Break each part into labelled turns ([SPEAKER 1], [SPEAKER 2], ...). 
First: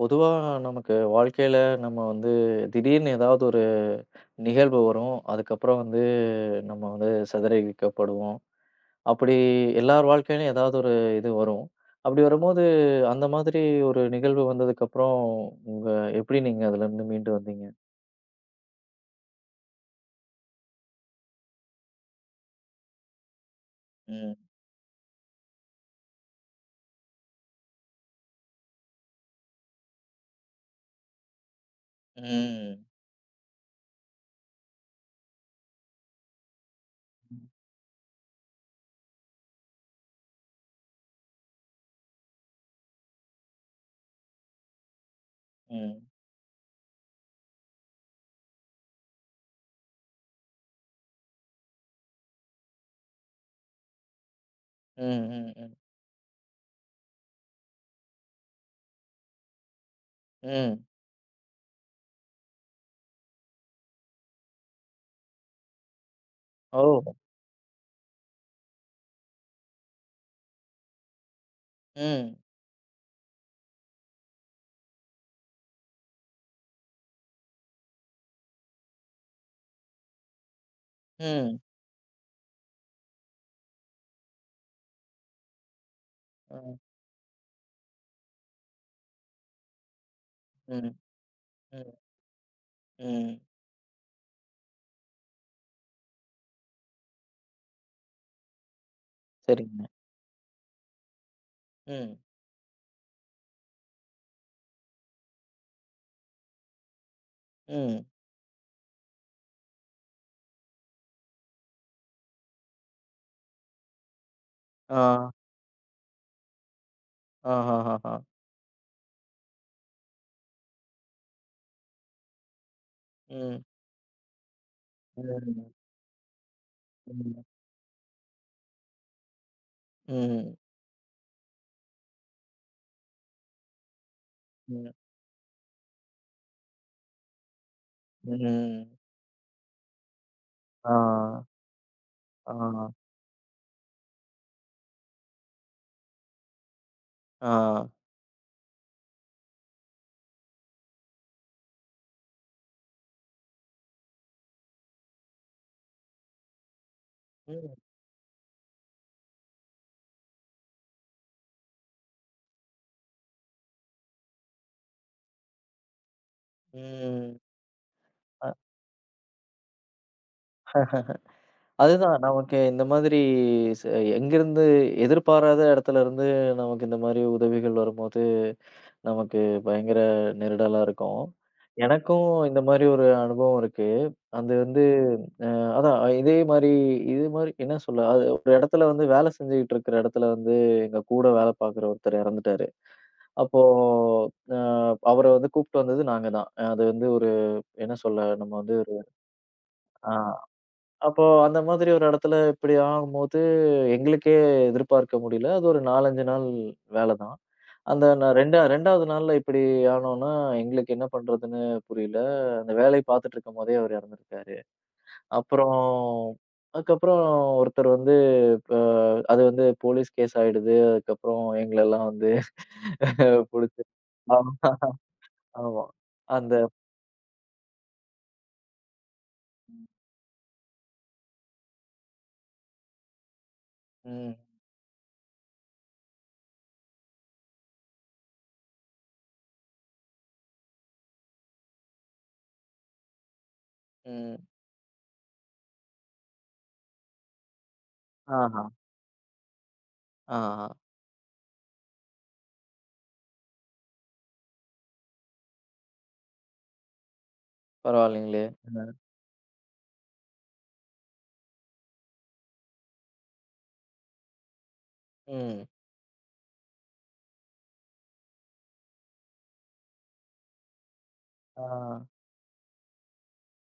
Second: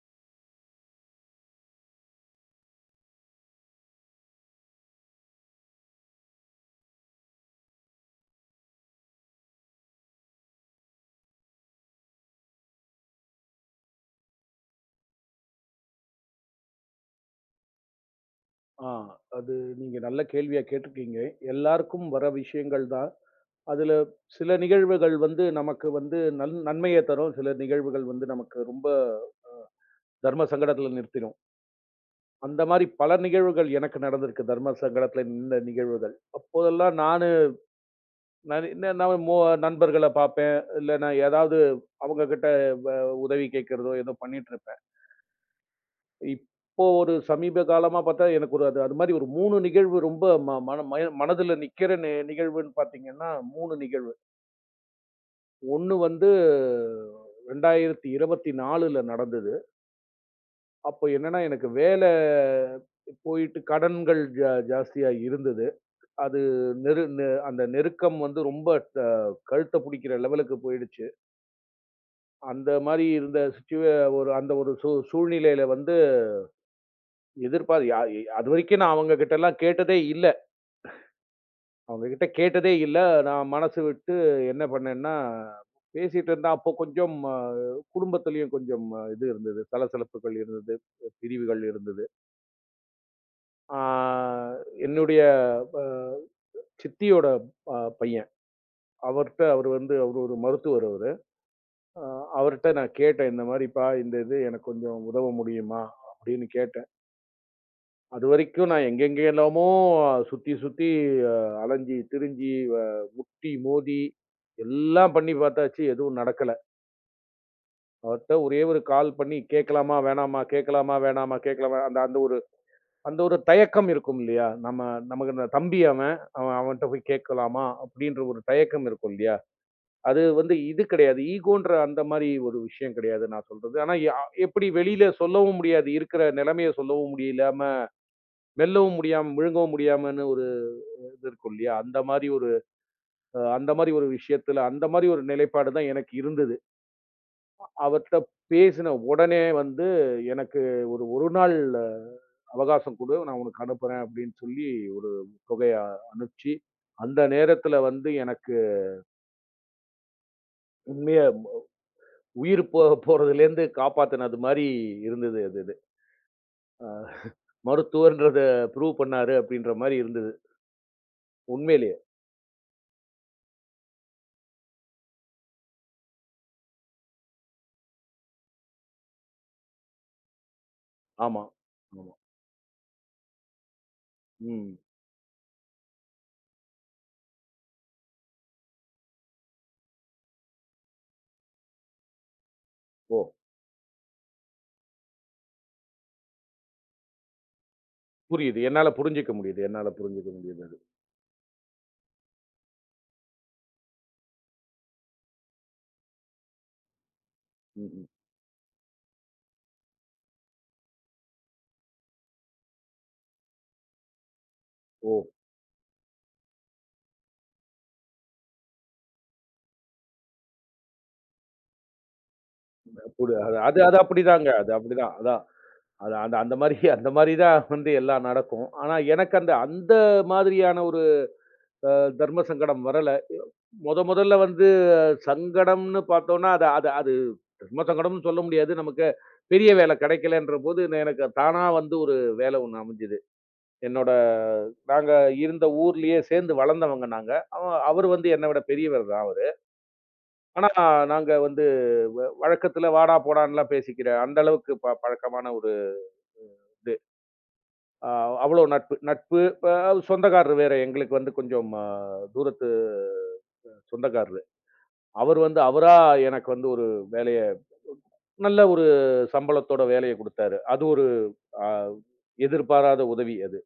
[SPEAKER 1] பொதுவா நமக்கு வாழ்க்கையில நம்ம வந்து திடீர்னு ஏதாவது ஒரு நிகழ்வு வரும். அதுக்கப்புறம் வந்து நம்ம வந்து சிதறடிக்கப்படுவோம். அப்படி எல்லார் வாழ்க்கையிலும் ஏதாவது ஒரு இது வரும். அப்படி வரும்போது அந்த மாதிரி ஒரு நிகழ்வு வந்ததுக்கப்புறம் உங்க எப்படி நீங்க அதுலருந்து மீண்டு வந்தீங்க?
[SPEAKER 2] ஆ. அது நீங்க நல்ல கேள்வியா கேட்டிருக்கீங்க. எல்லாருக்கும் வர விஷயங்கள் தான். அதுல
[SPEAKER 1] ம்.
[SPEAKER 2] சில நிகழ்வுகள் வந்து நமக்கு வந்து நன்மைய தரும். சில நிகழ்வுகள் வந்து நமக்கு ரொம்ப தர்ம சங்கடத்துல நிறுத்திடும். அந்த மாரி
[SPEAKER 1] ம்.
[SPEAKER 2] பல நிகழ்வுகள் எனக்கு நடந்திருக்கு. தர்ம சங்கடத்துல நின்ன நிகழ்வுகள். அப்போதெல்லாம்
[SPEAKER 1] ம்.
[SPEAKER 2] நான் என்ன நான் மோ நண்பர்கள பார்ப்பேன். இல்ல நான் ஏதாவது அவங்க கிட்ட வ உதவி கேட்கிறதோ ஏதோ பண்ணிட்டுருப்பேன்.
[SPEAKER 1] ம்.
[SPEAKER 2] இப்போ ஒரு சமீப காலமா பார்த்தா, எனக்கு ஒரு அது அது மாரி ஒரு 3 நிகழ்வு ரொம்ப ம மன மய மனதுல நிக்கிற நிகழ்வுன்னு பார்த்தீங்கன்னா, 3 நிகழ்வு.
[SPEAKER 1] ம். ம்.
[SPEAKER 2] ஒண்ணு வந்து 2024ல நடந்தது.
[SPEAKER 1] ம்.
[SPEAKER 2] அப்போ என்னன்னா, எனக்கு வேல போயிட்டு கடன்கள் ஜாஸ்தியா இருந்தது. அது
[SPEAKER 1] ஓ!
[SPEAKER 2] நெரு நெ அந்த நெருக்கம் வந்து ரொம்ப த கழுத்த பிடிக்கிற லெவலுக்கு போயிடுச்சு.
[SPEAKER 1] ம்.
[SPEAKER 2] அந்த மாரி இருந்த சிச்சுவே ஒரு அந்த ஒரு சூழ்நிலையில வந்து எதிர்பார் யா அதுவரைக்கும் நான் அவங்க கிட்டலாம் கேட்டதே இல்ல.
[SPEAKER 1] ம்.
[SPEAKER 2] அவங்ககிட்ட கேட்டதே இல்ல. நான் மனசு விட்டு என்ன பண்ணேன்னா, பேசிட்டு இருந்தேன்.
[SPEAKER 1] அ.
[SPEAKER 2] அப்போ கொஞ்சம் குடும்பத்திலயும் கொஞ்சம் இது இருந்தது. சலசலப்புகள் இருந்தது.
[SPEAKER 1] ம்.
[SPEAKER 2] பிரிவுகள்
[SPEAKER 1] ம்.
[SPEAKER 2] இருந்தது.
[SPEAKER 1] ம்.
[SPEAKER 2] ஆ என்னுடைய அ சித்தியோட பையன். அவர்ட்ட அவரு
[SPEAKER 1] சரிங்க.
[SPEAKER 2] வந்து அவரு ஒரு மருத்துவர் அவரு. அ
[SPEAKER 1] ம்.
[SPEAKER 2] அவர்ட்ட நான் கேட்டேன். இந்த மாரிப்பா, இந்த இது எனக்கு கொஞ்சம் உதவ முடியுமா? அப்படின்னு கேட்டேன்.
[SPEAKER 1] ம்.
[SPEAKER 2] அதுவரைக்கும் நான் எங்கெங்கேல்லாமோ சுத்தி சுத்தி அ அலைஞ்சு திரிஞ்சு முட்டி, மோதி
[SPEAKER 1] ஆ.
[SPEAKER 2] எல்லாம் பண்ணி பார்த்தாச்சு. எதுவும் நடக்கல.
[SPEAKER 1] ஆஹாஹாஹா.
[SPEAKER 2] அவர்ட்ட ஒரே ஒரு கால் பண்ணி கேட்கலாமா? வேணாமா? கேட்கலாமா? வேணாமா? கேட்கலாமா? அந்த அந்த ஒரு அந்த ஒரு
[SPEAKER 1] ம்.
[SPEAKER 2] தயக்கம் இருக்கும் இல்லையா? நம்ம நமக்கு இந்த
[SPEAKER 1] హ్మ్.
[SPEAKER 2] தம்பி அவன். அவன்ட்ட போய்
[SPEAKER 1] హ్మ్.
[SPEAKER 2] கேட்கலாமா? அப்படின்ற ஒரு தயக்கம் இருக்கும் இல்லையா? அது
[SPEAKER 1] హ్మ్.
[SPEAKER 2] வந்து இது கிடையாது. ஈகோன்ற அந்த மாரி ஒரு விஷயம் கிடையாது நான் சொல்றது. ஆனா எப்படி
[SPEAKER 1] హ్మ్.
[SPEAKER 2] வெளியில சொல்லவும் முடியாது. இருக்கிற நிலைமைய சொல்லவும் முடியலாம,
[SPEAKER 1] హ్మ్.
[SPEAKER 2] மெல்லவும் முடியாம, விழுங்கவும் முடியாமன்னு ஒரு
[SPEAKER 1] ஆ.
[SPEAKER 2] இது இருக்கும் இல்லையா? அந்த மாரி ஒரு
[SPEAKER 1] ஆ.
[SPEAKER 2] அந்த மாரி ஒரு விஷயத்துல, அந்த மாரி ஒரு நிலைப்பாடு தான் எனக்கு இருந்தது.
[SPEAKER 1] ஆ.
[SPEAKER 2] அவர்ட்ட பேசின உடனே வந்து, "எனக்கு 1 நாள் அவகாசம் குடு. நான் உனக்கு அனுப்புறேன்." அப்படின்னு சொல்லி ஒரு தொகைய அனுப்பிச்சு, அந்த
[SPEAKER 1] ம்.
[SPEAKER 2] நேரத்துல வந்து எனக்கு உண்மையா உயிர் போறதுலேருந்து காப்பாத்துனது மாரி இருந்தது அது இது. அ
[SPEAKER 1] ம்.
[SPEAKER 2] மருத்துவர்ன்றத
[SPEAKER 1] அ
[SPEAKER 2] ப்ரூவ் பண்ணாரு அப்படின்ற மாரி இருந்தது. உண்மையிலேயே.
[SPEAKER 1] அதுதான் நமக்கு இந்த மாதிரி ச எங்கேருந்து எதிர்பாராத இடத்துலருந்து நமக்கு இந்த மாரி உதவிகள் வரும்போது, நமக்கு பயங்கர நெருடலா இருக்கும்.
[SPEAKER 2] ஆமா. ஆமா.
[SPEAKER 1] எனக்கும் இந்த மாரி ஒரு அனுபவம் இருக்கு. அது
[SPEAKER 2] ம்.
[SPEAKER 1] வந்து அதான் இதே மாரி இது மாரி என்ன சொல்ல, அது ஒரு இடத்துல வந்து வேலை செஞ்சுகிட்டு இருக்கிற இடத்துல வந்து எங்க கூட வேலை பார்க்குற ஒருத்தர் இறந்துட்டாரு.
[SPEAKER 2] ஓ!
[SPEAKER 1] அப்போ அ அவர வந்து கூப்ட்டு வந்தது நாங்க தான். அது வந்து ஒரு என்ன சொல்ல நம்ம
[SPEAKER 2] புரியுது.
[SPEAKER 1] வந்து
[SPEAKER 2] என்னால
[SPEAKER 1] ஒரு
[SPEAKER 2] புரிஞ்சுக்க முடியுது. என்னால
[SPEAKER 1] ஆ
[SPEAKER 2] புரிஞ்சுக்க முடியுது அது.
[SPEAKER 1] அப்போ அந்த மாதிரி ஒரு இடத்துல இப்படி ஆகும்போது, எங்களுக்கே எதிர்பார்க்க முடியல. அது ஒரு 4, 5 நாள் வேல தான்.
[SPEAKER 2] ம்,
[SPEAKER 1] அந்த
[SPEAKER 2] ம்.
[SPEAKER 1] நான் ரெண்டா 2வது நாள்ல இப்படி ஆனோம்னா, எங்களுக்கு என்ன பண்றதுன்னு புரியல. அந்த வேலை பார்த்துட்டு இருக்கும்போதே அவர் இறந்துருக்காரு.
[SPEAKER 2] ஓ!
[SPEAKER 1] அப்புறம் அதுக்கப்புறம் ஒருத்தர் வந்து இப்ப அது வந்து போலீஸ் கேஸ் ஆயிடுது. அதுக்கப்புறம் எங்களெல்லாம் வந்து
[SPEAKER 2] புரி அது அது
[SPEAKER 1] புடிச்சு
[SPEAKER 2] அது அப்படிதாங்க. அது
[SPEAKER 1] ஆமா.
[SPEAKER 2] அப்படிதான். அதான்.
[SPEAKER 1] ஆமா.
[SPEAKER 2] அது அந்த
[SPEAKER 1] அந்த
[SPEAKER 2] அந்த மாதிரி அந்த மாதிரி தான் வந்து எல்லாம் நடக்கும். ஆனா எனக்கு அந்த அந்த மாதிரியான ஒரு அ தர்ம சங்கடம் வரல. மொதல்ல
[SPEAKER 1] ம்.
[SPEAKER 2] வந்து சங்கடம்னு பார்த்தோம்னா, அது அது அது தர்ம சங்கடம்னு சொல்ல முடியாது. நமக்கு பெரிய வேலை கிடைக்கலன்ற போது, நான் எனக்கு தானா வந்து ஒரு வேலை ஒண்ணு அமைஞ்சது. என்னோட
[SPEAKER 1] ம்.
[SPEAKER 2] நாங்க இருந்த ஊர்லயே சேர்ந்து வளர்ந்தவங்க நாங்க. அவ அவரு வந்து என்னை விட
[SPEAKER 1] ஆஹா.
[SPEAKER 2] பெரியவர் தான் அவரு.
[SPEAKER 1] ஆஹா.
[SPEAKER 2] ஆனா நாங்க வந்து வழக்கத்துல வாடா, போடான்னுலாம் பேசிக்கிற அந்த அளவுக்கு பழக்கமான ஒரு ஆ,
[SPEAKER 1] பரவாயில்லைங்களே!
[SPEAKER 2] அவ்வளோ
[SPEAKER 1] ஆ.
[SPEAKER 2] நட்பு. நட்பு சொந்தக்காரரு வேற. எங்களுக்கு வந்து கொஞ்சம் தூரத்து சொந்தக்காரரு. அவர் வந்து
[SPEAKER 1] ம்.
[SPEAKER 2] அவரா எனக்கு வந்து ஒரு வேலைய நல்ல ஒரு சம்பளத்தோட வேலைய குடுத்தாரு. அது ஒரு
[SPEAKER 1] ஆ.
[SPEAKER 2] அ எதிர்பாராத உதவி அது.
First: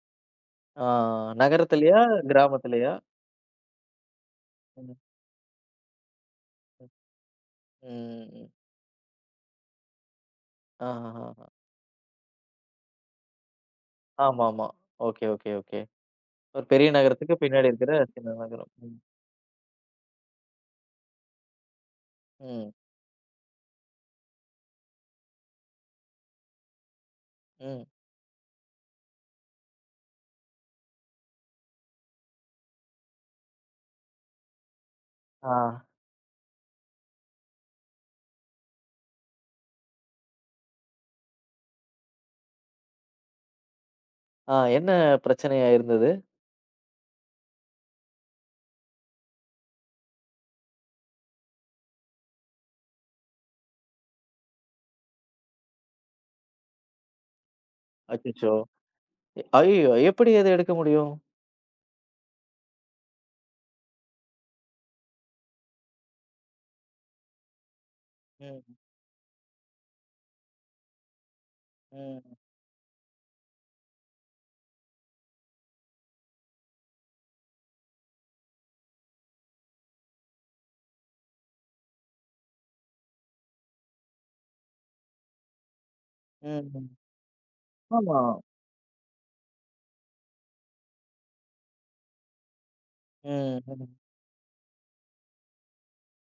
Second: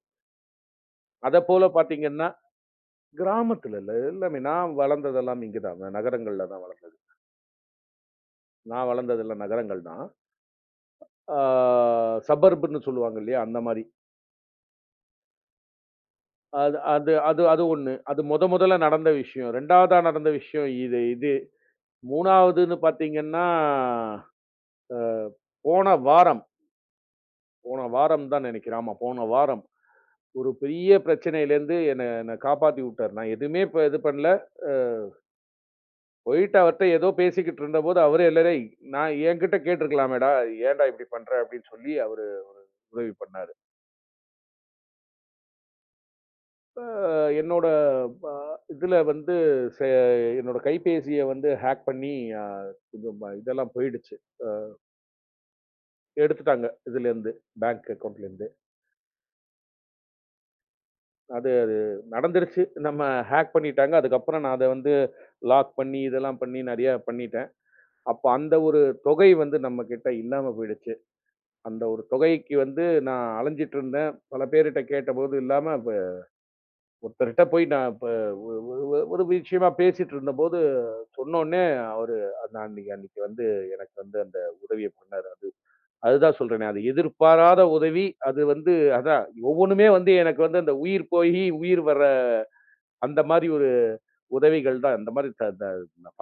[SPEAKER 1] ஆ
[SPEAKER 2] அதப்போல
[SPEAKER 1] நகரத்திலயா?
[SPEAKER 2] பாத்தீங்கன்னா,
[SPEAKER 1] கிராமத்திலயா?
[SPEAKER 2] கிராமத்துல இல்ல. எல்லாமே நான்
[SPEAKER 1] ம்.
[SPEAKER 2] வளர்ந்ததெல்லாம் இங்க தான். நகரங்கள்ல தான் வளர்ந்தது.
[SPEAKER 1] ம். ம்.
[SPEAKER 2] நான் வளர்ந்ததெல்லாம் நகரங்கள் தான். ஆ
[SPEAKER 1] ஆஹஹஹா.
[SPEAKER 2] சபர்புன்னு சொல்லுவாங்க இல்லையா? அந்த மாரி.
[SPEAKER 1] ஆமாமா. Okay, okay, okay. ஒரு
[SPEAKER 2] அது
[SPEAKER 1] பெரிய
[SPEAKER 2] அது
[SPEAKER 1] நகரத்துக்கு
[SPEAKER 2] அது அது
[SPEAKER 1] பின்னாடி
[SPEAKER 2] 1.
[SPEAKER 1] இருக்கிற
[SPEAKER 2] அது
[SPEAKER 1] சின்ன நகரம்.
[SPEAKER 2] மொதல்ல
[SPEAKER 1] ம்.
[SPEAKER 2] நடந்த விஷயம். 2வதா நடந்த விஷயம் இது.
[SPEAKER 1] ம்.
[SPEAKER 2] 3வதுன்னு பார்த்தீங்கன்னா, போன வாரம் போன
[SPEAKER 1] ம்.
[SPEAKER 2] வாரம் தான் நெனைக்கிறேன். ஆமா, போன வாரம். ஒரு பெரிய பிரச்சனையிலேருந்து என்ன என்ன காப்பாத்தி விட்டாரு. நான் எதுவுமே இப்ப இது பண்ணல. அ
[SPEAKER 1] ஆ.
[SPEAKER 2] போயிட்டு அவர்ட்ட ஏதோ பேசிக்கிட்டு இருந்தபோது, அவரே இல்ல டேய் நான் என்கிட்ட கேட்டுருக்கலாமேடா! ஏன்டா இப்படி பண்ற? அப்படின்னு சொல்லி அவரு உதவி பண்ணாரு.
[SPEAKER 1] என்ன பிரச்சனையா இருந்தது?
[SPEAKER 2] என்னோட ப இதுல வந்து செ என்னோட கைபேசிய வந்து ஹேக் பண்ணி அ கொஞ்சம் இதெல்லாம் போயிடுச்சு. எடுத்துட்டாங்க இதுலேருந்து, பேங்க் அக்கவுண்ட்லேருந்து.
[SPEAKER 1] அச்சச்சோ! ஐயய்யோ! எப்படி அத எடுக்க முடியும்?
[SPEAKER 2] அது அது நடந்துருச்சு. நம்ம ஹேக் பண்ணிட்டாங்க. அதுக்கப்புறம் நான் அத வந்து லாக் பண்ணி, இதெல்லாம் பண்ணி நெறைய பண்ணிட்டேன். அப்ப அந்த
[SPEAKER 1] ம்.
[SPEAKER 2] ஒரு தொகை வந்து நம்மகிட்ட இல்லாம போயிடுச்சு. அந்த ஒரு
[SPEAKER 1] ம்.
[SPEAKER 2] தொகைக்கு வந்து நான் அலைஞ்சிட்டு இருந்தேன். பல பேர்கிட்ட கேட்டபோது இல்லாம, இப்ப ஒருத்தர்ட்ட போய் நான் இப்ப ஒ ஒ ஒ ஒரு விஷயமா பேசிட்டு இருந்தபோது சொன்னோனே, அவரு நான் அன்னைக்கு அன்னைக்கு வந்து எனக்கு வந்து அந்த உதவிய பண்ணாரு. அதுதான் சொல்றேனே, அது
[SPEAKER 1] ம்.
[SPEAKER 2] எதிர்பாராத உதவி.
[SPEAKER 1] ஆமா.
[SPEAKER 2] அது வந்து அதான் ஒவ்வொன்னுமே வந்து எனக்கு வந்து அந்த உயிர் போயி, உயிர் வர அந்த மாதிரி
[SPEAKER 1] ம்.
[SPEAKER 2] ஒரு
[SPEAKER 1] ம்.
[SPEAKER 2] உதவிகள் தான். அந்த மாதிரி த த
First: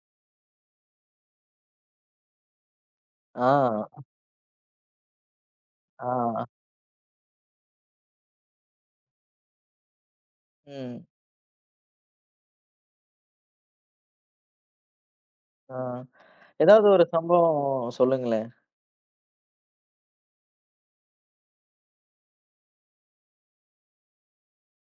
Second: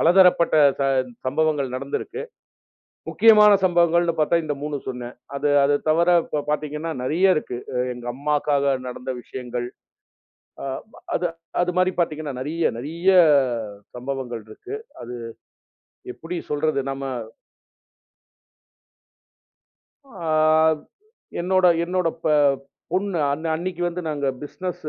[SPEAKER 2] பலதரப்பட்ட சம்பவங்கள் நடந்திருக்கு. முக்கியமான
[SPEAKER 1] ஆ.
[SPEAKER 2] சம்பவங்கள்னு பார்த்தா இந்த 3 சொன்னேன். அது அது தவிர இப்ப
[SPEAKER 1] ஆ.
[SPEAKER 2] பார்த்தீங்கன்னா, நெறைய இருக்கு. எங்க அம்மாக்காக நடந்த விஷயங்கள். அ
[SPEAKER 1] ம்.
[SPEAKER 2] அது அது மாரி பார்த்தீங்கன்னா, நெறைய நெறைய சம்பவங்கள் இருக்கு. அது
[SPEAKER 1] ஆ.
[SPEAKER 2] எப்படி சொல்றது?
[SPEAKER 1] ஏதாவது
[SPEAKER 2] நம்ம
[SPEAKER 1] ஒரு சம்பவம் சொல்லுங்களேன்.
[SPEAKER 2] ஆ என்னோட என்னோட பொண்ணு அன்னைக்கு வந்து நாங்க பிசினஸ்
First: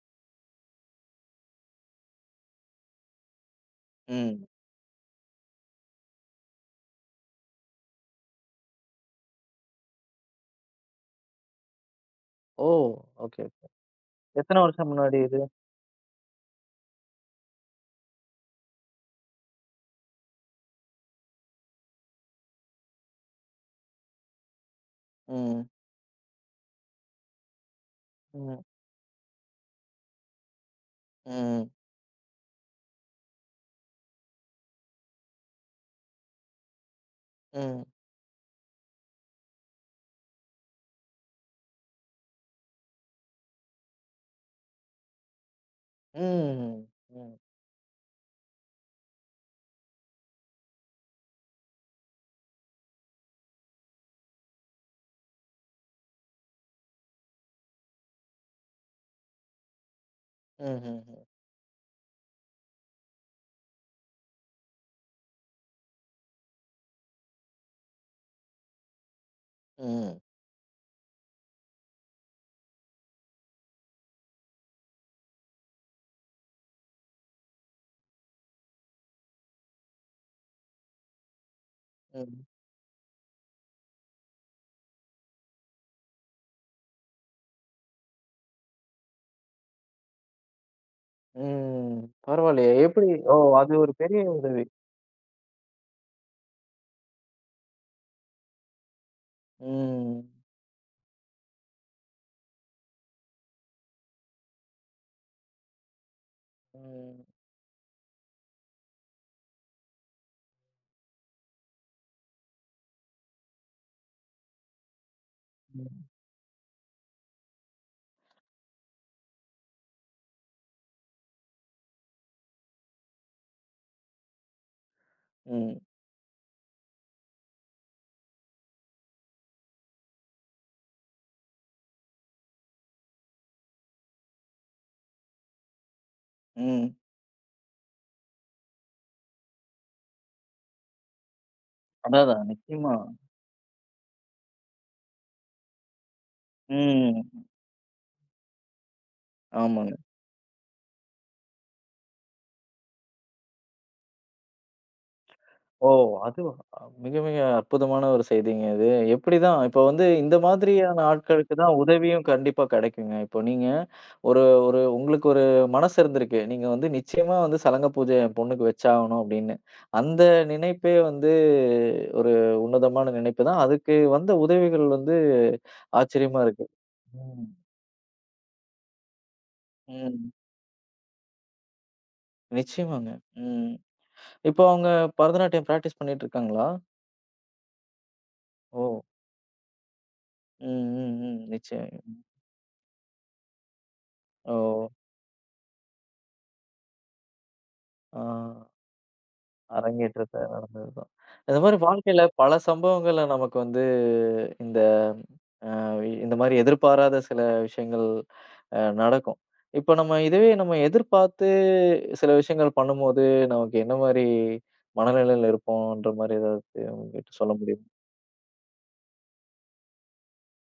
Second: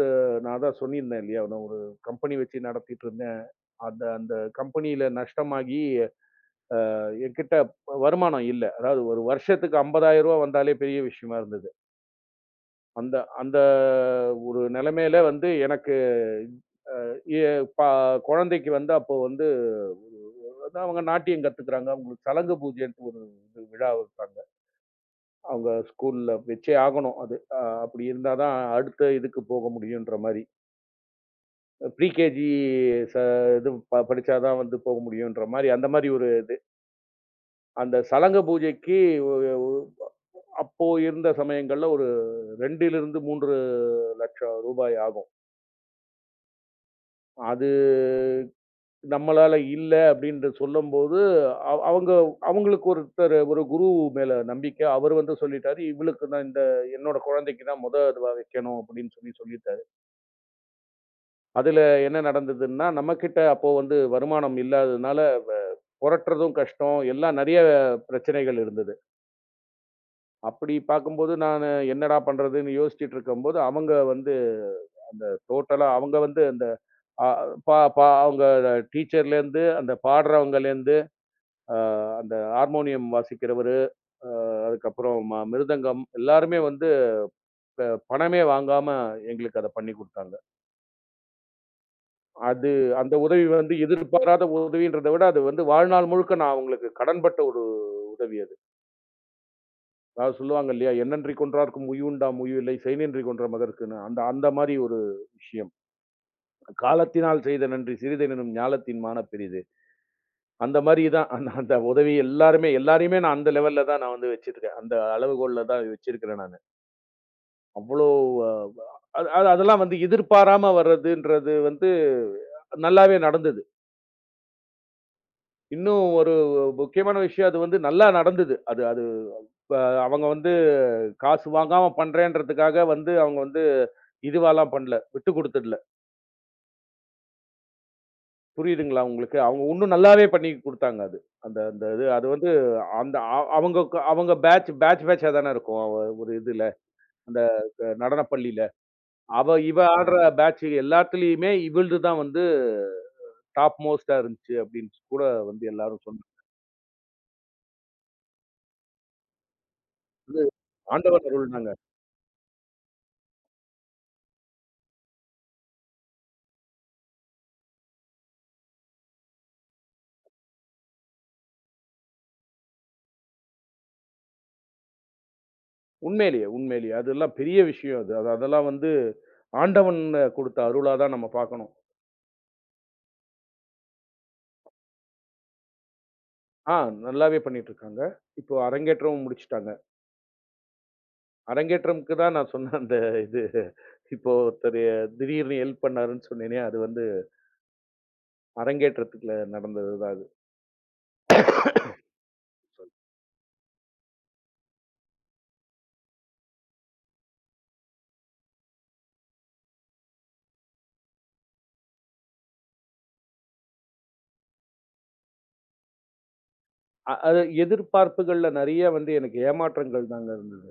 [SPEAKER 2] நான் அதான் சொல்லியிருந்தேன் இல்லையா? நான் ஒரு கம்பெனி வச்சு நடத்திட்டு இருந்தேன். அந்த அந்த
[SPEAKER 1] ம்.
[SPEAKER 2] கம்பெனியில நஷ்டமாகி என்கிட்ட வருமானம் இல்ல. அதாவது ஒரு வருஷத்துக்கு ரூ. 50,000 வந்தாலே பெரிய விஷயமா இருந்தது.
[SPEAKER 1] ஓ!
[SPEAKER 2] அந்த
[SPEAKER 1] ஓகே,
[SPEAKER 2] அந்த
[SPEAKER 1] ஓகே.
[SPEAKER 2] ஒரு
[SPEAKER 1] எத்தன வருஷம் முன்னாடி
[SPEAKER 2] நிலைமையில
[SPEAKER 1] இது?
[SPEAKER 2] வந்து எனக்கு எ ப குழந்தைக்கு வந்து அப்போ வந்து அதான் அவங்க நாட்டியம் கத்துக்கிறாங்க. அவங்களுக்கு சலங்க பூஜைன்ட்டு ஒரு இது விழா வைப்பாங்க.
[SPEAKER 1] ம்.
[SPEAKER 2] அவங்க ஸ்கூல்ல வச்சே ஆகணும் அது. அப்படி இருந்தா தான்
[SPEAKER 1] ம்.
[SPEAKER 2] அடுத்த இதுக்கு போக முடியுன்ற மாரி.
[SPEAKER 1] ம்.
[SPEAKER 2] ப்ரீகேஜி ச இது ப படிச்சா தான் வந்து போக முடியுன்ற மாரி, அந்த மாரி ஒரு இது.
[SPEAKER 1] ம்.
[SPEAKER 2] அந்த சலங்க பூஜைக்கு ஒ ஒ அப்போ இருந்த சமயங்கள்ல ஒரு 2லிருந்து 3 லட்சம் ரூபாய் ஆகும்.
[SPEAKER 1] ம். ம்.
[SPEAKER 2] அது நம்மளால இல்ல அப்டின்ட்டு சொல்லும்போது, அவங்க அவங்களுக்கு ஒருத்தர் ஒரு குரு மேல நம்பிக்கை. அவரு வந்து சொல்லிட்டாரு, "இவளுக்கு தான் இந்த என்னோட குழந்தைக்கு தான் மொத இதுவா வைக்கணும்." அப்டின்னு சொல்லி சொல்லிட்டாரு.
[SPEAKER 1] ம்ஹ்ஹ்ம்.
[SPEAKER 2] அதுல என்ன நடந்ததுன்னா, நம்மகிட்ட அப்போ வந்து வருமானம் இல்லாததுனால, வ புரட்டுறதும் கஷ்டம். எல்லாம் நெறைய பிரச்சனைகள் இருந்தது.
[SPEAKER 1] ம்.
[SPEAKER 2] அப்டி பார்க்கும்போது, நானு என்னடா பண்றதுன்னு யோசிச்சுட்டு இருக்கும்போது, அவங்க வந்து அந்த டோட்டலா அவங்க வந்து அந்த அ பா பா அவங்க டீச்சர்லேருந்து, அந்த பாடுறவங்கலேருந்து, அ அந்த
[SPEAKER 1] ம்.
[SPEAKER 2] ஹார்மோனியம் வாசிக்கிறவரு, அ அதுக்கப்புறம் மிருதங்கம் எல்லாருமே வந்து ப பணமே வாங்காம எங்களுக்கு அத பண்ணி குடுத்தாங்க.
[SPEAKER 1] ம்.
[SPEAKER 2] அது
[SPEAKER 1] பரவாயில்லையே! எப்படி?
[SPEAKER 2] அந்த
[SPEAKER 1] ஓ!
[SPEAKER 2] உதவி வந்து
[SPEAKER 1] அது ஒரு பெரிய
[SPEAKER 2] எதிர்பாராத
[SPEAKER 1] உதவி.
[SPEAKER 2] உதவின்றத விட, அது வந்து வாழ்நாள் முழுக்க நான் அவங்களுக்கு கடன்பட்ட ஒரு உதவி அது.
[SPEAKER 1] ம்.
[SPEAKER 2] அதாவது சொல்லுவாங்க இல்லையா? "எண்ணன்றி கொன்றார்க்கும் உய்வுண்டாம் உய்வில்லை, செய்நின்றி கொன்ற மதற்குன்னு." அந்த அந்த மாரி ஒரு விஷயம்.
[SPEAKER 1] ம்.
[SPEAKER 2] "காலத்தினால் செய்த நன்றி சிறிதெனினும் ஞாலத்தின் மாணப் பெரிது." அந்த மாரி தான். அந்த அந்த உதவி எல்லாருமே எல்லாரையுமே நான் அந்த லெவல்ல தான் நான் வந்து வச்சிருக்கேன். அந்த அளவுகோல்ல தான்
[SPEAKER 1] ம்.
[SPEAKER 2] வச்சிருக்கிறேன் நானு. அவ்ளோ அது அது அதெல்லாம் வந்து எதிர்பாராம வர்றதுன்றது வந்து நல்லாவே நடந்தது.
[SPEAKER 1] ம்.
[SPEAKER 2] இன்னும் ஒரு முக்கியமான விஷயம் அது வந்து நல்லா நடந்தது. அது அது இப்ப அவங்க வந்து காசு வாங்காம பண்றேன்றதுக்காக வந்து அவங்க வந்து இதுவாலாம் பண்ணல. விட்டு குடுத்துடல.
[SPEAKER 1] ம்.
[SPEAKER 2] புரியுதுங்களா உங்களுக்கு? அவங்க இன்னும் நல்லாவே பண்ணி குடுத்தாங்க அது. அந்த அந்த இது
[SPEAKER 1] அதான்,
[SPEAKER 2] அது
[SPEAKER 1] அதான்.
[SPEAKER 2] வந்து
[SPEAKER 1] நிச்சயமா.
[SPEAKER 2] அந்த அவங்க அவங்க பேட்ச் பேட்ச் பேட்ச்சா தானே இருக்கும். அவ- ஒரு இதுல. அந்த
[SPEAKER 1] ம்.
[SPEAKER 2] நடனப்பள்ளியில. இவ
[SPEAKER 1] ஆமாங்க.
[SPEAKER 2] ஆடுற பேட்ச் எல்லாத்துலயுமே இவள்து தான் வந்து டாப் மோஸ்ட்டா இருந்துச்சு அப்படின்னு கூட வந்து
[SPEAKER 1] ஓ!
[SPEAKER 2] எல்லாரும் சொன்னாங்க.
[SPEAKER 1] அதுவா? மிக, மிக அற்புதமான ஒரு செய்திங்க இது. எப்படிதான் இப்ப வந்து இந்த
[SPEAKER 2] அது
[SPEAKER 1] மாதிரியான
[SPEAKER 2] ஆண்டவன்
[SPEAKER 1] ஆட்களுக்கு
[SPEAKER 2] அருள்னாங்க.
[SPEAKER 1] தான் உதவியும் கண்டிப்பா கெடைக்குங்க. இப்போ நீங்க ஒரு ஒரு உங்களுக்கு ஒரு மனசு இருந்திருக்கு. நீங்க வந்து நிச்சயமா வந்து சலங்க பூஜை என் பொண்ணுக்கு வச்சாகணும் அப்படின்னு. அந்த நினைப்பே வந்து ஒரு உன்னதமான நினைப்பு தான். அதுக்கு வந்த உதவிகள் வந்து ஆச்சரியமா
[SPEAKER 2] உண்மையிலேயே,
[SPEAKER 1] இருக்கு.
[SPEAKER 2] உண்மையிலேயே. அதெல்லாம்
[SPEAKER 1] ம்.
[SPEAKER 2] பெரிய விஷயம் அது. அதெல்லாம் வந்து ஆண்டவன்
[SPEAKER 1] ம்.
[SPEAKER 2] குடுத்த அருளா தான் நம்ம பார்க்கணும்.
[SPEAKER 1] நிச்சயமாங்க. ம். இப்போ அவங்க பரதநாட்டியம் பிராக்டிஸ் பண்ணிட்டு இருக்காங்களா?
[SPEAKER 2] ஆ நல்லாவே பண்ணிட்டு இருக்காங்க. இப்போ
[SPEAKER 1] ஓ!
[SPEAKER 2] அரங்கேற்றமும் முடிச்சுட்டாங்க.
[SPEAKER 1] ம், ம், ம். நிச்சயம்.
[SPEAKER 2] அரங்கேற்றம்க்கு தான் நான் சொன்ன அந்த இது இப்போ
[SPEAKER 1] ஓ!
[SPEAKER 2] ஒருத்தரு திடீர்னு ஹெல்ப் பண்ணாருன்னு சொன்னேனே, அது வந்து
[SPEAKER 1] ஆ
[SPEAKER 2] அரங்கேற்றத்துக்குள்ள நடந்தது தான் அது.
[SPEAKER 1] அரங்கேற்றத்த நடந்தது தான். இந்த மாரி வாழ்க்கையில பல சம்பவங்கள நமக்கு வந்து இந்த இந்த மாதிரி எதிர்பாராத சில விஷயங்கள் நடக்கும். இப்ப நம்ம இதுவே நம்ம எதிர்பார்த்து சில விஷயங்கள் பண்ணும்போது, நமக்கு என்ன மாரி மனநிலையில இருப்போம்ன்ற மாரி ஏதாவது உங்ககிட்ட
[SPEAKER 2] அது
[SPEAKER 1] சொல்ல முடியுமா?
[SPEAKER 2] எதிர்பார்ப்புகள்ல நெறைய வந்து எனக்கு ஏமாற்றங்கள் தாங்க இருந்தது.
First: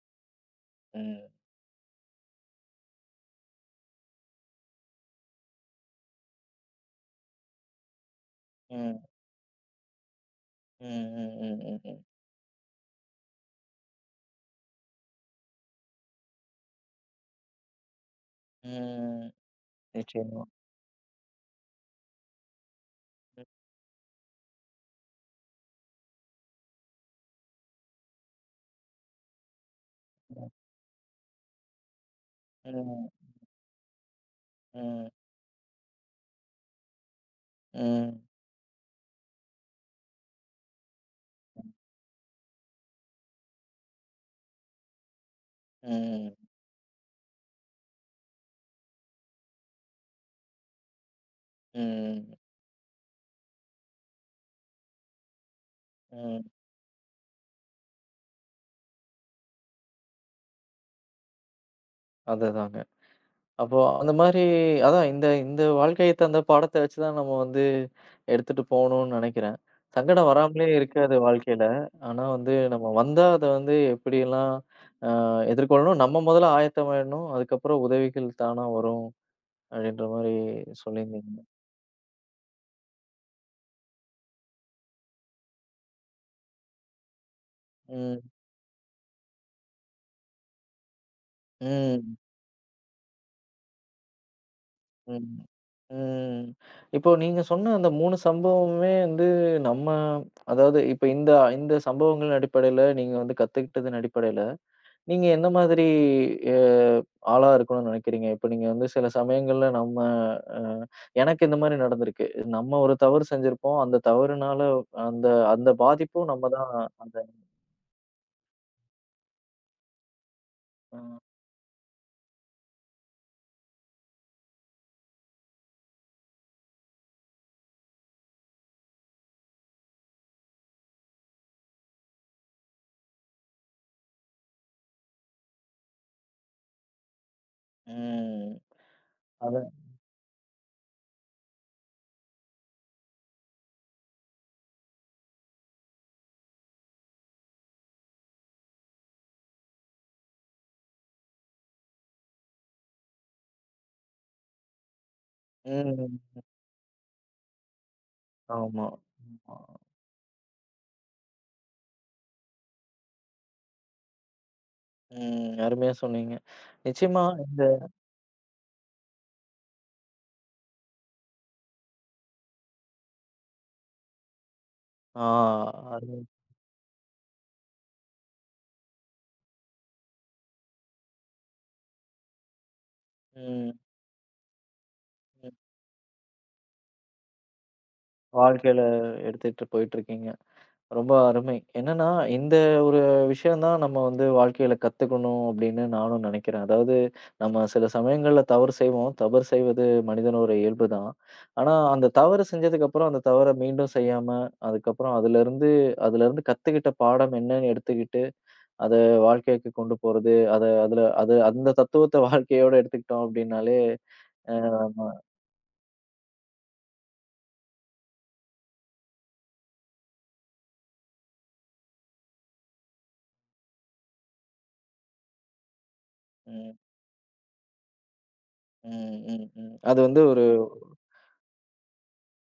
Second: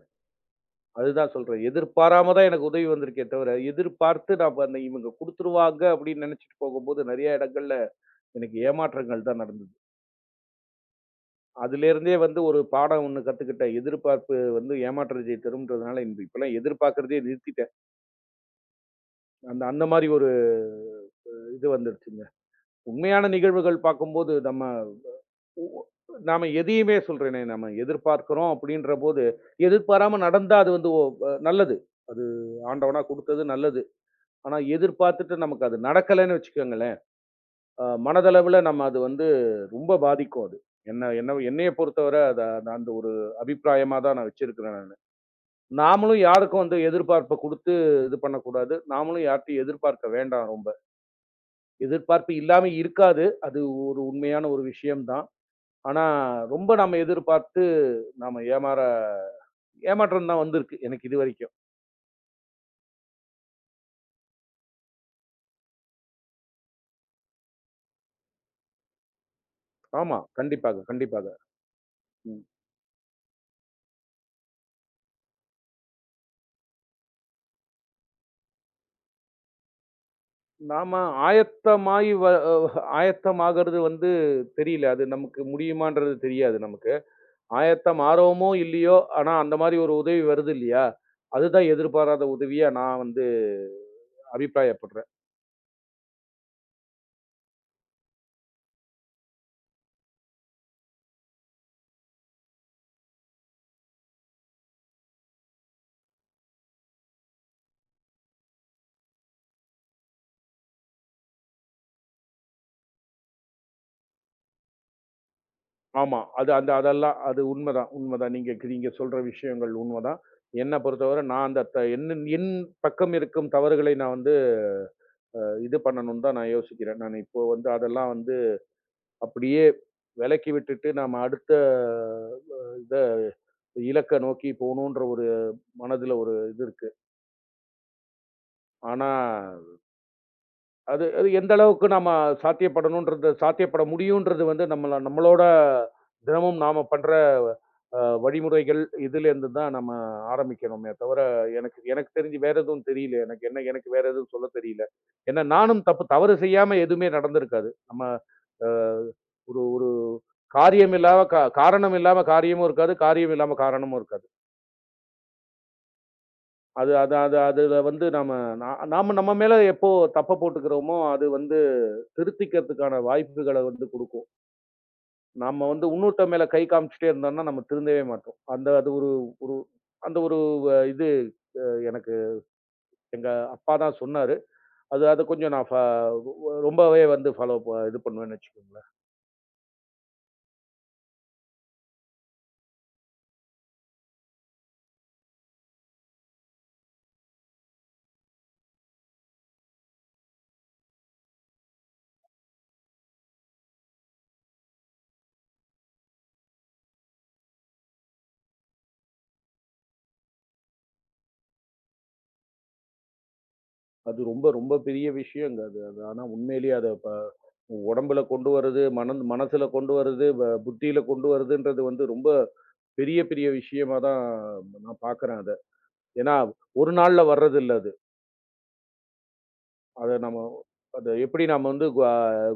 [SPEAKER 1] ம்,
[SPEAKER 2] அதுதான் சொல்றேன். எதிர்பாராம தான் எனக்கு உதவி வந்திருக்கே தவிர, எதிர்பார்த்து நான் அந்த இவங்க குடுத்துருவாங்க அப்படின்னு நெனச்சுட்டு போகும்போது, நெறைய இடங்கள்ல எனக்கு
[SPEAKER 1] ம்,
[SPEAKER 2] ஏமாற்றங்கள் தான் நடந்தது.
[SPEAKER 1] ம், ம், ம், ம், ம்.
[SPEAKER 2] அதுலேருந்தே வந்து ஒரு பாடம் ஒண்ணு கத்துக்கிட்டேன். எதிர்பார்ப்பு வந்து ஏமாற்றத்தை தரும்ன்றதுனால, இப்பலாம் எதிர்பார்க்கிறதையே நிறுத்திட்டேன்.
[SPEAKER 1] ம்.
[SPEAKER 2] அந்த அந்த மாரி ஒரு
[SPEAKER 1] நிச்சயமா.
[SPEAKER 2] இது வந்துருச்சுங்க. உண்மையான நிகழ்வுகள் பார்க்கும்போது, நம்ம ஒ நாம எதையுமே சொல்றேனே, நம்ம எதிர்பார்க்கிறோம் அப்படின்ற போது, எதிர்பாராம
[SPEAKER 1] ம்,
[SPEAKER 2] நடந்தா அது வந்து நல்லது. அது ஆண்டவனா
[SPEAKER 1] ம்,
[SPEAKER 2] குடுத்தது நல்லது. ஆனா
[SPEAKER 1] ம்,
[SPEAKER 2] எதிர்பார்த்துட்டு நமக்கு அது நடக்கலைன்னு வச்சுக்கோங்களேன்,
[SPEAKER 1] ம்,
[SPEAKER 2] மனதளவுல நம்ம அது வந்து ரொம்ப பாதிக்கும் அது. என்ன என்ன என்னைய பொறுத்தவர அத நான் அந்த ஒரு அபிப்பிராயமா தான் நான் வச்சிருக்கிறேன் நானு. நாமளும்
[SPEAKER 1] ம், ம்,
[SPEAKER 2] யாருக்கும் வந்து எதிர்பார்ப்ப குடுத்து இது பண்ணக்கூடாது. நாமளும் யார்ட்டயும் எதிர்பார்க்க வேண்டாம் ரொம்ப. எதிர்பார்ப்பு
[SPEAKER 1] ம்,
[SPEAKER 2] இல்லாம இருக்காது. அது ஒரு உண்மையான ஒரு விஷயம் தான். ஆனா
[SPEAKER 1] ம்.
[SPEAKER 2] ரொம்ப நாம எதிர்பார்த்து நாம ஏமாற்றம் தான் வந்திருக்கு எனக்கு இதுவரைக்கும்.
[SPEAKER 1] அதுதாங்க. அப்போ அந்த மாரி அதான் இந்த இந்த வாழ்க்கைக்கு தந்த பாடத்த வச்சு தான் நம்ம வந்து எடுத்துட்டு போணும்னு நெனைக்கிறேன்.
[SPEAKER 2] ஆமா.
[SPEAKER 1] சங்கடம் வராமலே
[SPEAKER 2] கண்டிப்பாக,
[SPEAKER 1] இருக்காது
[SPEAKER 2] கண்டிப்பாக.
[SPEAKER 1] வாழ்க்கையில. ஆனா
[SPEAKER 2] ம்.
[SPEAKER 1] வந்து நம்ம வந்தா அத வந்து எப்படியெல்லாம் அ எதிர்கொள்ளணும், நம்ம முதல்ல ஆயத்தமாயிடணும். அதுக்கப்புறம் உதவிகள் தானா வரும் அப்படின்ற மாரி
[SPEAKER 2] நாம
[SPEAKER 1] சொல்லியிருந்தீங்க.
[SPEAKER 2] ஆயத்தமாயி வ ஆயத்தமாகறது வந்து தெரியல. அது நமக்கு முடியுமான்றது தெரியாது நமக்கு. ஆயத்தம்
[SPEAKER 1] ம்,
[SPEAKER 2] ஆறோமோ! இல்லையோ! ஆனா, அந்த மாரி ஒரு உதவி வருது இல்லையா? அதுதான்
[SPEAKER 1] ம்,
[SPEAKER 2] எதிர்பாராத உதவியா நான் வந்து அபிப்பிராயப்படுறேன்.
[SPEAKER 1] ம், ம். இப்போ நீங்க சொன்ன அந்த 3 சம்பவமுமே வந்து நம்ம அதாவது இப்ப இந்த இந்த சம்பவங்களின் அடிப்படையில நீங்க வந்து கத்துக்கிட்டதன் அடிப்படையில நீங்க எந்த மாதிரி அ ஆளா இருக்கணும்னு நினைக்கிறீங்க? இப்ப நீங்க வந்து சில சமயங்கள்ல நம்ம அ எனக்கு இந்த மாரி நடந்திருக்கு. நம்ம ஒரு தவறு செஞ்சிருப்போம். அந்த தவறுனால அந்த அந்த
[SPEAKER 2] ஆமா.
[SPEAKER 1] பாதிப்பும் நம்ம
[SPEAKER 2] அது அந்த
[SPEAKER 1] தான்
[SPEAKER 2] அதெல்லாம்
[SPEAKER 1] அந்த
[SPEAKER 2] அது உண்மதான், உண்மதான். நீங்க நீங்க சொல்ற விஷயங்கள் உண்மதான். என்ன
[SPEAKER 1] ம்,
[SPEAKER 2] பொறுத்தவரை நான் அந்த த என் என் பக்கம் இருக்கும் தவறுகளை நான் வந்து அ இது பண்ணணும்னு தான் நான் யோசிக்கிறேன். நான் இப்போ வந்து அதெல்லாம் வந்து அப்படியே விலக்கி விட்டுட்டு நாம அடுத்த அ இத இலக்கை நோக்கி போகணுன்ற ஒரு மனதுல ஒரு இது இருக்கு.
[SPEAKER 1] ம்.
[SPEAKER 2] ஆனா,
[SPEAKER 1] அதான்.
[SPEAKER 2] அது அது எந்த அளவுக்கு நம்ம சாத்தியப்படணுன்றது சாத்தியப்பட முடியுன்றது வந்து நம்மள நம்மளோட தினமும் நாம பண்ற வழிமுறைகள் இதிலேருந்து தான் நம்ம ஆரம்பிக்கணுமே தவிர, எனக்கு எனக்கு தெரிஞ்சு வேற எதுவும் தெரியல. எனக்கு என்ன எனக்கு வேற எதுவும் சொல்ல தெரியல. ஏன்னா நானும் தப்பு
[SPEAKER 1] ம்.
[SPEAKER 2] தவறு செய்யாம எதுவுமே நடந்திருக்காது. நம்ம
[SPEAKER 1] ஆமா. ஆமா.
[SPEAKER 2] ஒரு ஒரு காரியம் இல்லாம காரணம் இல்லாம காரியமும் இருக்காது. காரியம் இல்லாம காரணமும் இருக்காது.
[SPEAKER 1] ம். அருமையா சொன்னீங்க.
[SPEAKER 2] அது அது
[SPEAKER 1] நிச்சயமா
[SPEAKER 2] அது
[SPEAKER 1] இந்த
[SPEAKER 2] அதுல வந்து நாம நா நாம நம்ம மேல எப்போ தப்ப போட்டுக்கிறோமோ, அது வந்து திருத்திக்கிறதுக்கான வாய்ப்புகள வந்து குடுக்கும்.
[SPEAKER 1] ஆ
[SPEAKER 2] நாம வந்து
[SPEAKER 1] அது
[SPEAKER 2] இன்னொருத்தன் மேல கை காமிச்சுட்டே இருந்தோம்னா, நம்ம திருந்தவே மாட்டோம். அந்த அது ஒரு ஒரு அந்த ஒரு அ இது எனக்கு எங்க
[SPEAKER 1] ம்,
[SPEAKER 2] அப்பா தான் சொன்னாரு. அது அத
[SPEAKER 1] ம்.
[SPEAKER 2] கொஞ்சம் நான் ரொம்பவே வந்து ஃபாலோ இது பண்ணுவேன்னு
[SPEAKER 1] வாழ்க்கையில
[SPEAKER 2] வச்சுக்கோங்களேன்.
[SPEAKER 1] எடுத்துட்டு போயிட்டுருக்கீங்க. ரொம்ப அருமை. என்னன்னா, இந்த ஒரு விஷயம் தான் நம்ம வந்து வாழ்க்கையில கத்துக்கணும் அப்படின்னு நானும் நினைக்கிறேன். அதாவது நம்ம சில சமயங்கள்ல தவறு செய்வோம். தவறு செய்வது மனிதனோட இயல்பு தான். ஆனா, அந்த தவறு செஞ்சதுக்கப்புறம் அந்த தவற மீண்டும் செய்யாம, அதுக்கப்புறம் அதுலருந்து அதுலருந்து கத்துக்கிட்ட பாடம் என்னன்னு எடுத்துக்கிட்டு, அத வாழ்க்கைக்கு கொண்டு போறது, அத அதுல அது அந்த தத்துவத்த வாழ்க்கையோட எடுத்துக்கிட்டோம் அப்படின்னாலே
[SPEAKER 2] அது ரொம்ப ரொம்ப பெரிய விஷயங்க அது. அது ஆனா உண்மையிலேயே அத உடம்புல கொண்டு வர்றது, மனசுல கொண்டு வர்றது, புத்தியில கொண்டு வருதுன்றது வந்து ரொம்ப பெரிய பெரிய விஷயமா தான் நான் பார்க்குறேன் அத. ஏன்னா,
[SPEAKER 1] ம்,
[SPEAKER 2] ஒரு நாள்ல வர்றதில்ல அது.
[SPEAKER 1] ம், ம், ம். அது
[SPEAKER 2] அத
[SPEAKER 1] வந்து
[SPEAKER 2] நம்ம
[SPEAKER 1] ஒரு
[SPEAKER 2] அது எப்படி நம்ம வந்து கு அ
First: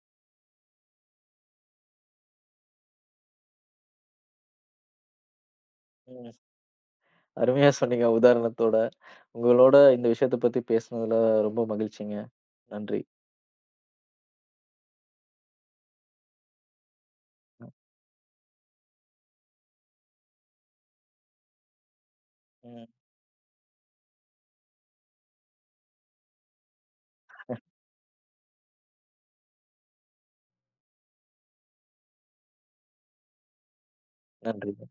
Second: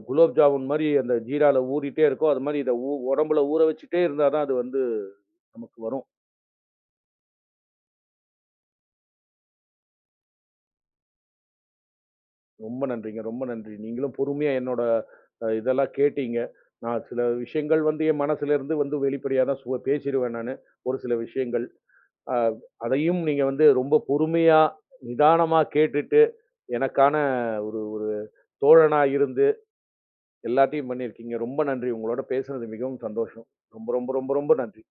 [SPEAKER 2] குலோப் ஜாமுன் மாரி அந்த ஜீரால ஊறிட்டே இருக்கோ, அது மாரி இத உடம்புல ஊற வச்சுட்டே இருந்தா தான் அது வந்து நமக்கு வரும்.
[SPEAKER 1] ம். அருமையா சொன்னீங்க உதாரணத்தோட. உங்களோட இந்த விஷயத்த பத்தி பேசுனதுல ரொம்ப மகிழ்ச்சிங்க.
[SPEAKER 2] ரொம்ப
[SPEAKER 1] நன்றி.
[SPEAKER 2] நன்றிங்க, ரொம்ப நன்றி. நீங்களும் பொறுமையா என்னோட இதெல்லாம் கேட்டீங்க. நான் சில விஷயங்கள் வந்து என் மனசுலேருந்து வந்து வெளிப்படையா தான் பேசிருவேன் நானு. ஒரு சில விஷயங்கள். அ
[SPEAKER 1] ம்.
[SPEAKER 2] அதையும் நீங்க வந்து ரொம்ப பொறுமையா, நிதானமா கேட்டுட்டு, எனக்கான ஒரு ஒரு தோழனா இருந்து எல்லாத்தையும் பண்ணியிருக்கீங்க. ரொம்ப நன்றி. உங்களோட பேசுனது மிகவும் சந்தோஷம். ரொம்ப, ரொம்ப, ரொம்ப, ரொம்ப
[SPEAKER 1] நன்றி.
[SPEAKER 2] நன்றி.